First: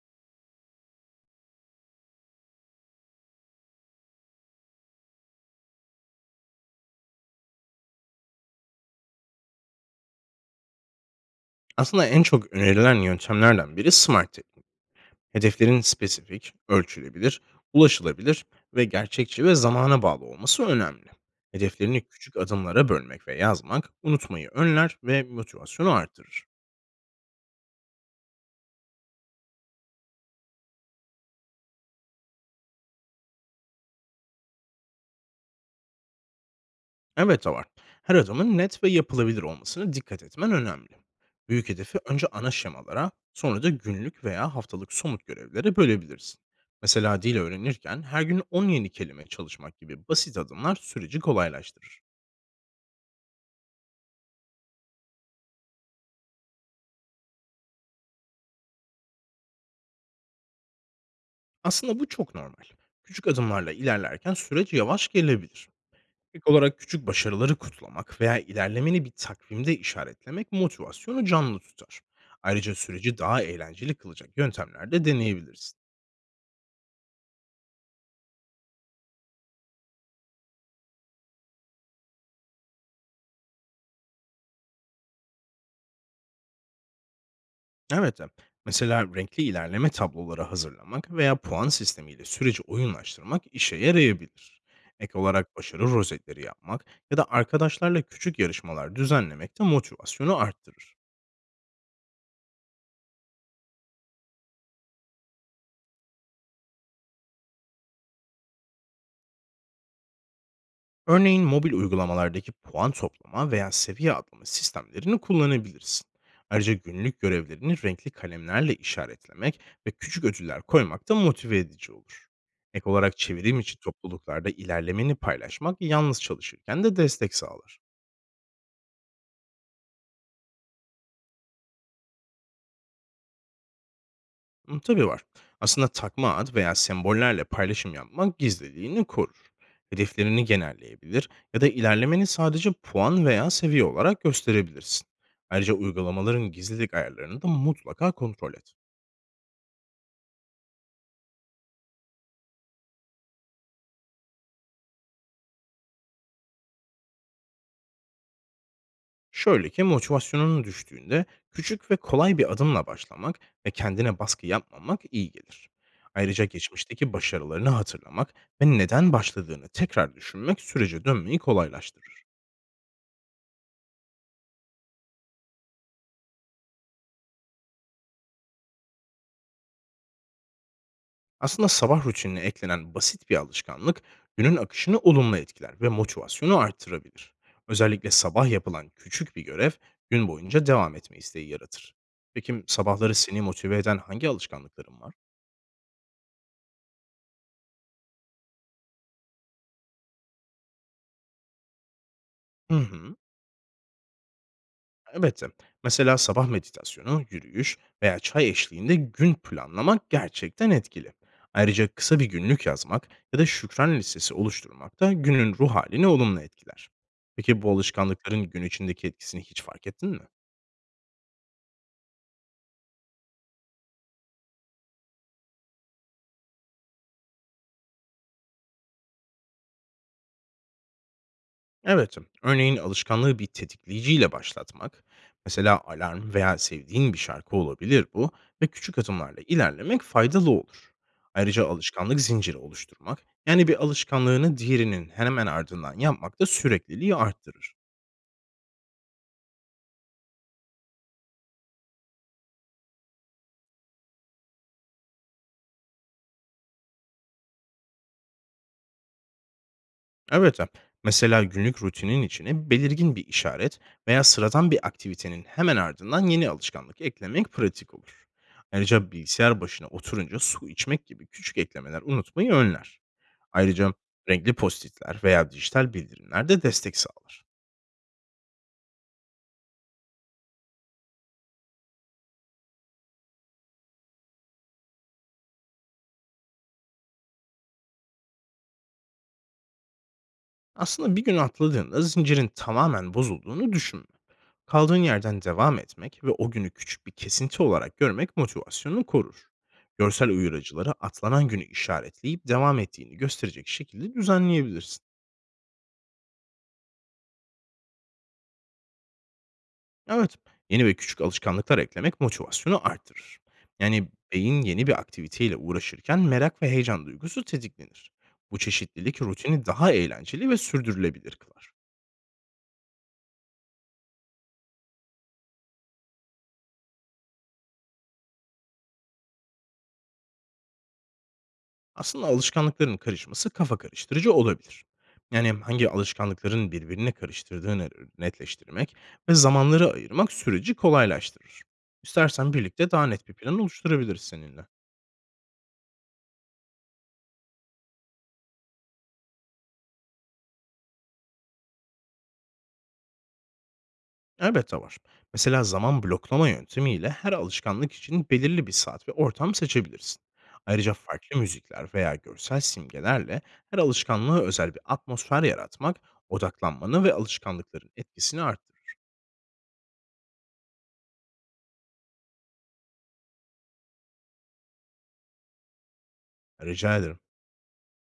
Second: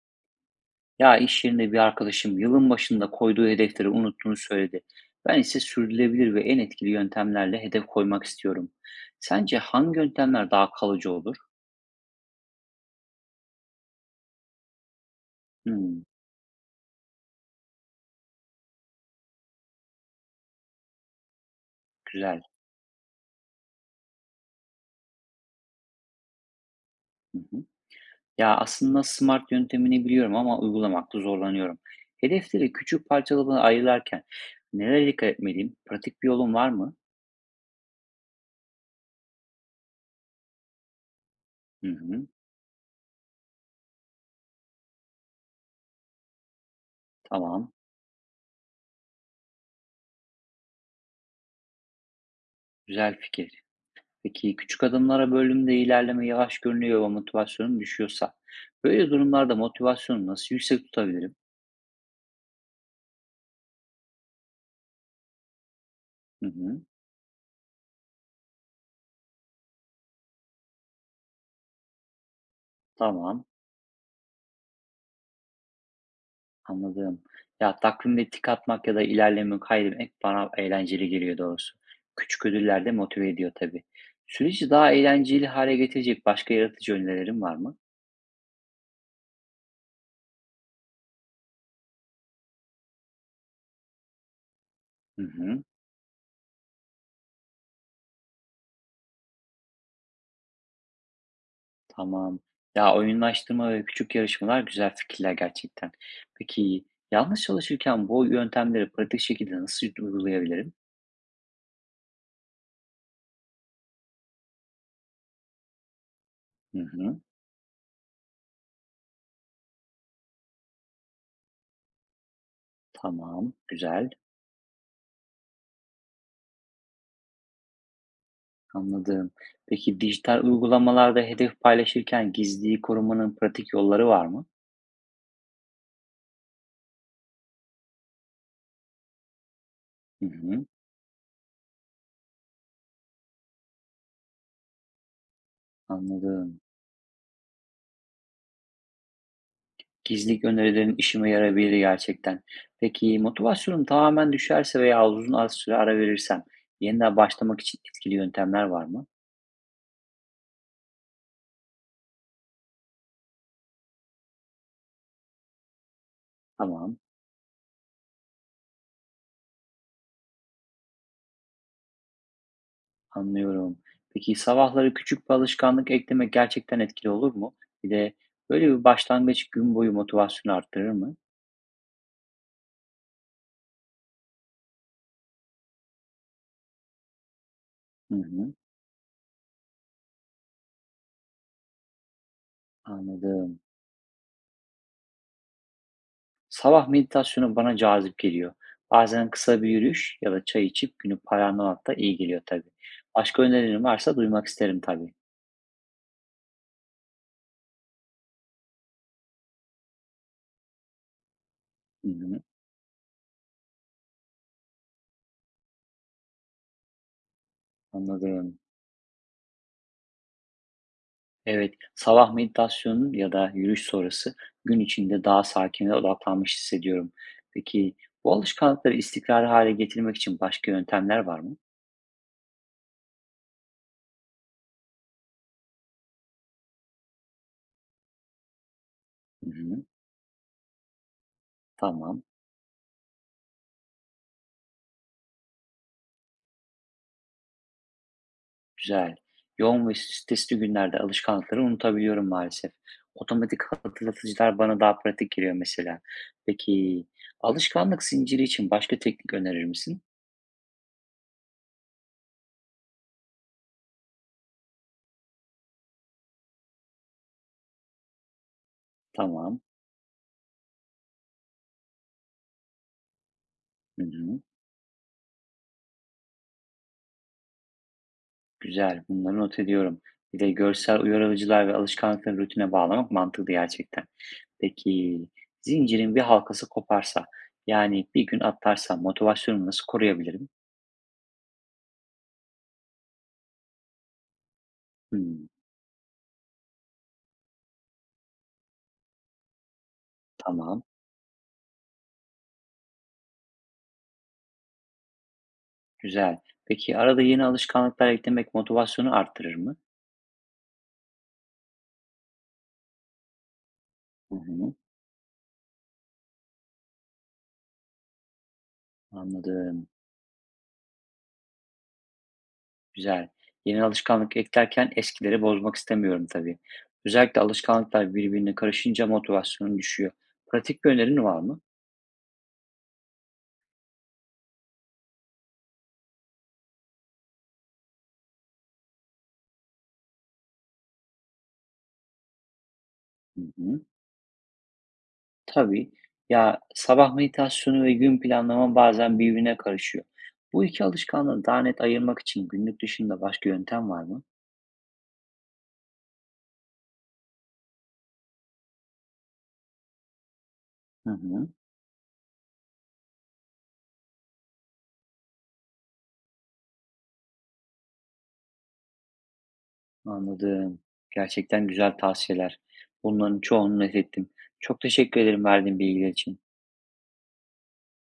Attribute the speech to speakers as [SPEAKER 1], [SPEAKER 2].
[SPEAKER 1] Ya iş yerinde bir arkadaşım yılın başında koyduğu hedefleri unuttuğunu söyledi. Ben ise sürdürülebilir ve en etkili yöntemlerle hedef koymak istiyorum. Sence hangi yöntemler daha kalıcı olur?
[SPEAKER 2] Aslında en çok önerilen yöntemlerden biri SMART tekniği. Hedeflerin
[SPEAKER 1] Hmm,
[SPEAKER 2] spesifik, ölçülebilir, ulaşılabilir ve gerçekçi ve zamana bağlı olması önemli. Hedeflerini küçük
[SPEAKER 1] güzel.
[SPEAKER 2] adımlara bölmek ve yazmak unutmayı önler ve motivasyonu artırır.
[SPEAKER 1] Hı hı. Ya aslında smart yöntemini biliyorum ama uygulamakta zorlanıyorum. Hedefleri küçük parçalara ayırırken nelere dikkat etmeliyim? Pratik bir yolun var mı?
[SPEAKER 2] Evet var. Her adımın net ve yapılabilir olmasına dikkat etmen önemli. Büyük
[SPEAKER 1] Hı
[SPEAKER 2] hedefi önce
[SPEAKER 1] hı,
[SPEAKER 2] ana şemalara, sonra da günlük veya haftalık somut görevlere bölebilirsin. Mesela dil
[SPEAKER 1] tamam.
[SPEAKER 2] öğrenirken her gün 10 yeni kelime çalışmak gibi basit adımlar süreci kolaylaştırır.
[SPEAKER 1] Güzel fikir. Peki küçük adımlara böldüğümde ilerleme yavaş görünüyor ve motivasyonum düşüyorsa, böyle durumlarda motivasyonumu nasıl yüksek tutabilirim?
[SPEAKER 2] Aslında bu çok normal. Küçük adımlarla ilerlerken süreç yavaş gelebilir.
[SPEAKER 1] Hı
[SPEAKER 2] İlk olarak
[SPEAKER 1] hı,
[SPEAKER 2] küçük başarıları kutlamak veya ilerlemeni bir takvimde işaretlemek motivasyonu canlı tutar. Ayrıca süreci daha
[SPEAKER 1] tamam,
[SPEAKER 2] eğlenceli kılacak yöntemler de deneyebilirsin.
[SPEAKER 1] anladım. Ya takvimde tik atmak ya da ilerleme kaydetmek bana eğlenceli geliyor doğrusu. Küçük ödüller de motive ediyor tabii. Süreci daha eğlenceli hale getirecek başka yaratıcı önerilerin var mı?
[SPEAKER 2] Evet, mesela renkli ilerleme tabloları hazırlamak veya puan sistemiyle süreci oyunlaştırmak işe yarayabilir. Ek
[SPEAKER 1] Hı
[SPEAKER 2] olarak
[SPEAKER 1] hı,
[SPEAKER 2] başarı rozetleri yapmak ya da arkadaşlarla küçük yarışmalar düzenlemek de motivasyonu arttırır.
[SPEAKER 1] tamam. Ya oyunlaştırma ve küçük yarışmalar güzel fikirler gerçekten. Peki yalnız çalışırken bu yöntemleri pratik şekilde nasıl uygulayabilirim?
[SPEAKER 2] Örneğin mobil uygulamalardaki puan toplama veya seviye atlama sistemlerini kullanabilirsin. Ayrıca
[SPEAKER 1] Hı
[SPEAKER 2] günlük
[SPEAKER 1] hı.
[SPEAKER 2] görevlerini renkli kalemlerle işaretlemek ve küçük ödüller koymak da motive edici olur. Ek olarak
[SPEAKER 1] Tamam,
[SPEAKER 2] çevirim içi
[SPEAKER 1] güzel,
[SPEAKER 2] topluluklarda ilerlemeni paylaşmak yalnız çalışırken de destek sağlar.
[SPEAKER 1] anladım. Peki dijital uygulamalarda hedef paylaşırken gizliliği korumanın pratik yolları var mı?
[SPEAKER 2] Hı, tabii var. Aslında takma ad veya sembollerle paylaşım yapmak gizliliğini korur.
[SPEAKER 1] Hı
[SPEAKER 2] Hedeflerini
[SPEAKER 1] hı,
[SPEAKER 2] genelleyebilir ya da ilerlemeni sadece puan veya seviye olarak gösterebilirsin. Ayrıca uygulamaların
[SPEAKER 1] anladım.
[SPEAKER 2] gizlilik ayarlarını da mutlaka kontrol et.
[SPEAKER 1] Gizlilik önerilerin işime yarabilir gerçekten. Peki motivasyonum tamamen düşerse veya uzun az süre ara verirsem yeniden başlamak için etkili yöntemler var mı?
[SPEAKER 2] Şöyle ki motivasyonun düştüğünde küçük ve kolay bir adımla başlamak ve kendine baskı yapmamak iyi gelir. Ayrıca
[SPEAKER 1] Tamam,
[SPEAKER 2] geçmişteki başarılarını hatırlamak ve neden başladığını tekrar düşünmek sürece dönmeyi kolaylaştırır.
[SPEAKER 1] anlıyorum. Peki sabahları küçük bir alışkanlık eklemek gerçekten etkili olur mu? Bir de böyle bir başlangıç gün boyu motivasyonu arttırır mı?
[SPEAKER 2] Aslında sabah rutinine eklenen basit bir alışkanlık günün akışını olumlu etkiler ve motivasyonu arttırabilir. Özellikle
[SPEAKER 1] Hı
[SPEAKER 2] sabah
[SPEAKER 1] hı,
[SPEAKER 2] yapılan küçük bir görev gün boyunca devam etme isteği yaratır. Peki sabahları seni
[SPEAKER 1] anladım.
[SPEAKER 2] motive eden hangi alışkanlıkların var?
[SPEAKER 1] Sabah meditasyonu bana cazip geliyor. Bazen kısa bir yürüyüş ya da çay içip günü planlamak da iyi geliyor tabii.
[SPEAKER 2] Hı hı,
[SPEAKER 1] Başka önerilerin varsa duymak isterim tabii.
[SPEAKER 2] elbette. Mesela sabah meditasyonu, yürüyüş veya çay eşliğinde gün planlamak gerçekten etkili. Ayrıca
[SPEAKER 1] Hı
[SPEAKER 2] kısa bir
[SPEAKER 1] hı,
[SPEAKER 2] günlük yazmak ya da şükran listesi oluşturmak da günün ruh halini olumlu etkiler. Peki bu alışkanlıkların
[SPEAKER 1] anladım.
[SPEAKER 2] gün içindeki etkisini hiç fark ettin mi?
[SPEAKER 1] Evet, sabah meditasyonu ya da yürüyüş sonrası gün içinde daha sakin ve odaklanmış hissediyorum. Peki bu alışkanlıkları istikrarlı hale getirmek için başka yöntemler var mı?
[SPEAKER 2] Evet, örneğin alışkanlığı bir tetikleyiciyle başlatmak, mesela alarm veya sevdiğin bir şarkı olabilir bu ve küçük adımlarla
[SPEAKER 1] Hı hı,
[SPEAKER 2] ilerlemek faydalı olur. Ayrıca alışkanlık
[SPEAKER 1] tamam.
[SPEAKER 2] zinciri oluşturmak, yani bir alışkanlığını diğerinin hemen ardından yapmak da sürekliliği arttırır.
[SPEAKER 1] Güzel. Yoğun ve stresli günlerde alışkanlıkları unutabiliyorum maalesef. Otomatik hatırlatıcılar bana daha pratik geliyor mesela. Peki alışkanlık zinciri için başka teknik önerir misin?
[SPEAKER 2] Evet, mesela günlük rutinin içine belirgin bir işaret veya sıradan bir aktivitenin hemen ardından yeni alışkanlık eklemek pratik olur. Ayrıca
[SPEAKER 1] Tamam.
[SPEAKER 2] bilgisayar başına oturunca su içmek gibi küçük eklemeler unutmayı önler. Ayrıca
[SPEAKER 1] Hı hı.
[SPEAKER 2] renkli postitler veya dijital bildirimler de destek sağlar.
[SPEAKER 1] Güzel. Bunları not ediyorum. Bir de görsel uyarıcılar ve alışkanlıkları rutine bağlamak mantıklı gerçekten. Peki zincirin bir halkası koparsa, yani bir gün atlarsa motivasyonumu nasıl koruyabilirim?
[SPEAKER 2] Aslında bir gün atladığında zincirin tamamen bozulduğunu düşünme. Kaldığın yerden
[SPEAKER 1] Hmm,
[SPEAKER 2] devam etmek ve o günü küçük bir kesinti olarak görmek motivasyonunu korur. Görsel
[SPEAKER 1] tamam.
[SPEAKER 2] uyarıcıları atlanan günü işaretleyip devam ettiğini gösterecek şekilde düzenleyebilirsin.
[SPEAKER 1] Güzel. Peki arada yeni alışkanlıklar eklemek motivasyonu arttırır mı?
[SPEAKER 2] Evet, yeni ve küçük alışkanlıklar eklemek motivasyonu artırır. Yani
[SPEAKER 1] Hı
[SPEAKER 2] beyin
[SPEAKER 1] hı.
[SPEAKER 2] yeni bir aktiviteyle uğraşırken merak ve heyecan duygusu tetiklenir. Bu çeşitlilik rutini
[SPEAKER 1] Anladım.
[SPEAKER 2] daha eğlenceli ve sürdürülebilir kılar.
[SPEAKER 1] Güzel. Yeni alışkanlık eklerken eskileri bozmak istemiyorum tabii. Özellikle alışkanlıklar birbirine karışınca motivasyonum düşüyor. Pratik bir önerin var mı?
[SPEAKER 2] Aslında alışkanlıkların karışması kafa karıştırıcı olabilir. Yani hangi alışkanlıkların birbirine karıştırdığını netleştirmek ve zamanları ayırmak süreci kolaylaştırır. İstersen birlikte daha net bir
[SPEAKER 1] Hı
[SPEAKER 2] plan
[SPEAKER 1] hı.
[SPEAKER 2] oluşturabiliriz seninle.
[SPEAKER 1] Tabii. Ya sabah meditasyonu ve gün planlama bazen birbirine karışıyor. Bu iki alışkanlığı daha net ayırmak için günlük dışında başka yöntem var mı?
[SPEAKER 2] Elbette var. Mesela zaman bloklama yöntemiyle her alışkanlık için belirli bir saat ve ortam seçebilirsin. Ayrıca
[SPEAKER 1] Hı
[SPEAKER 2] farklı
[SPEAKER 1] hı.
[SPEAKER 2] müzikler veya görsel simgelerle her alışkanlığa özel bir atmosfer yaratmak odaklanmanı ve alışkanlıkların etkisini arttırır.
[SPEAKER 1] Anladım. Gerçekten güzel tavsiyeler. Bunların çoğunu not ettim. Çok teşekkür ederim verdiğin bilgiler için.
[SPEAKER 2] Rica ederim.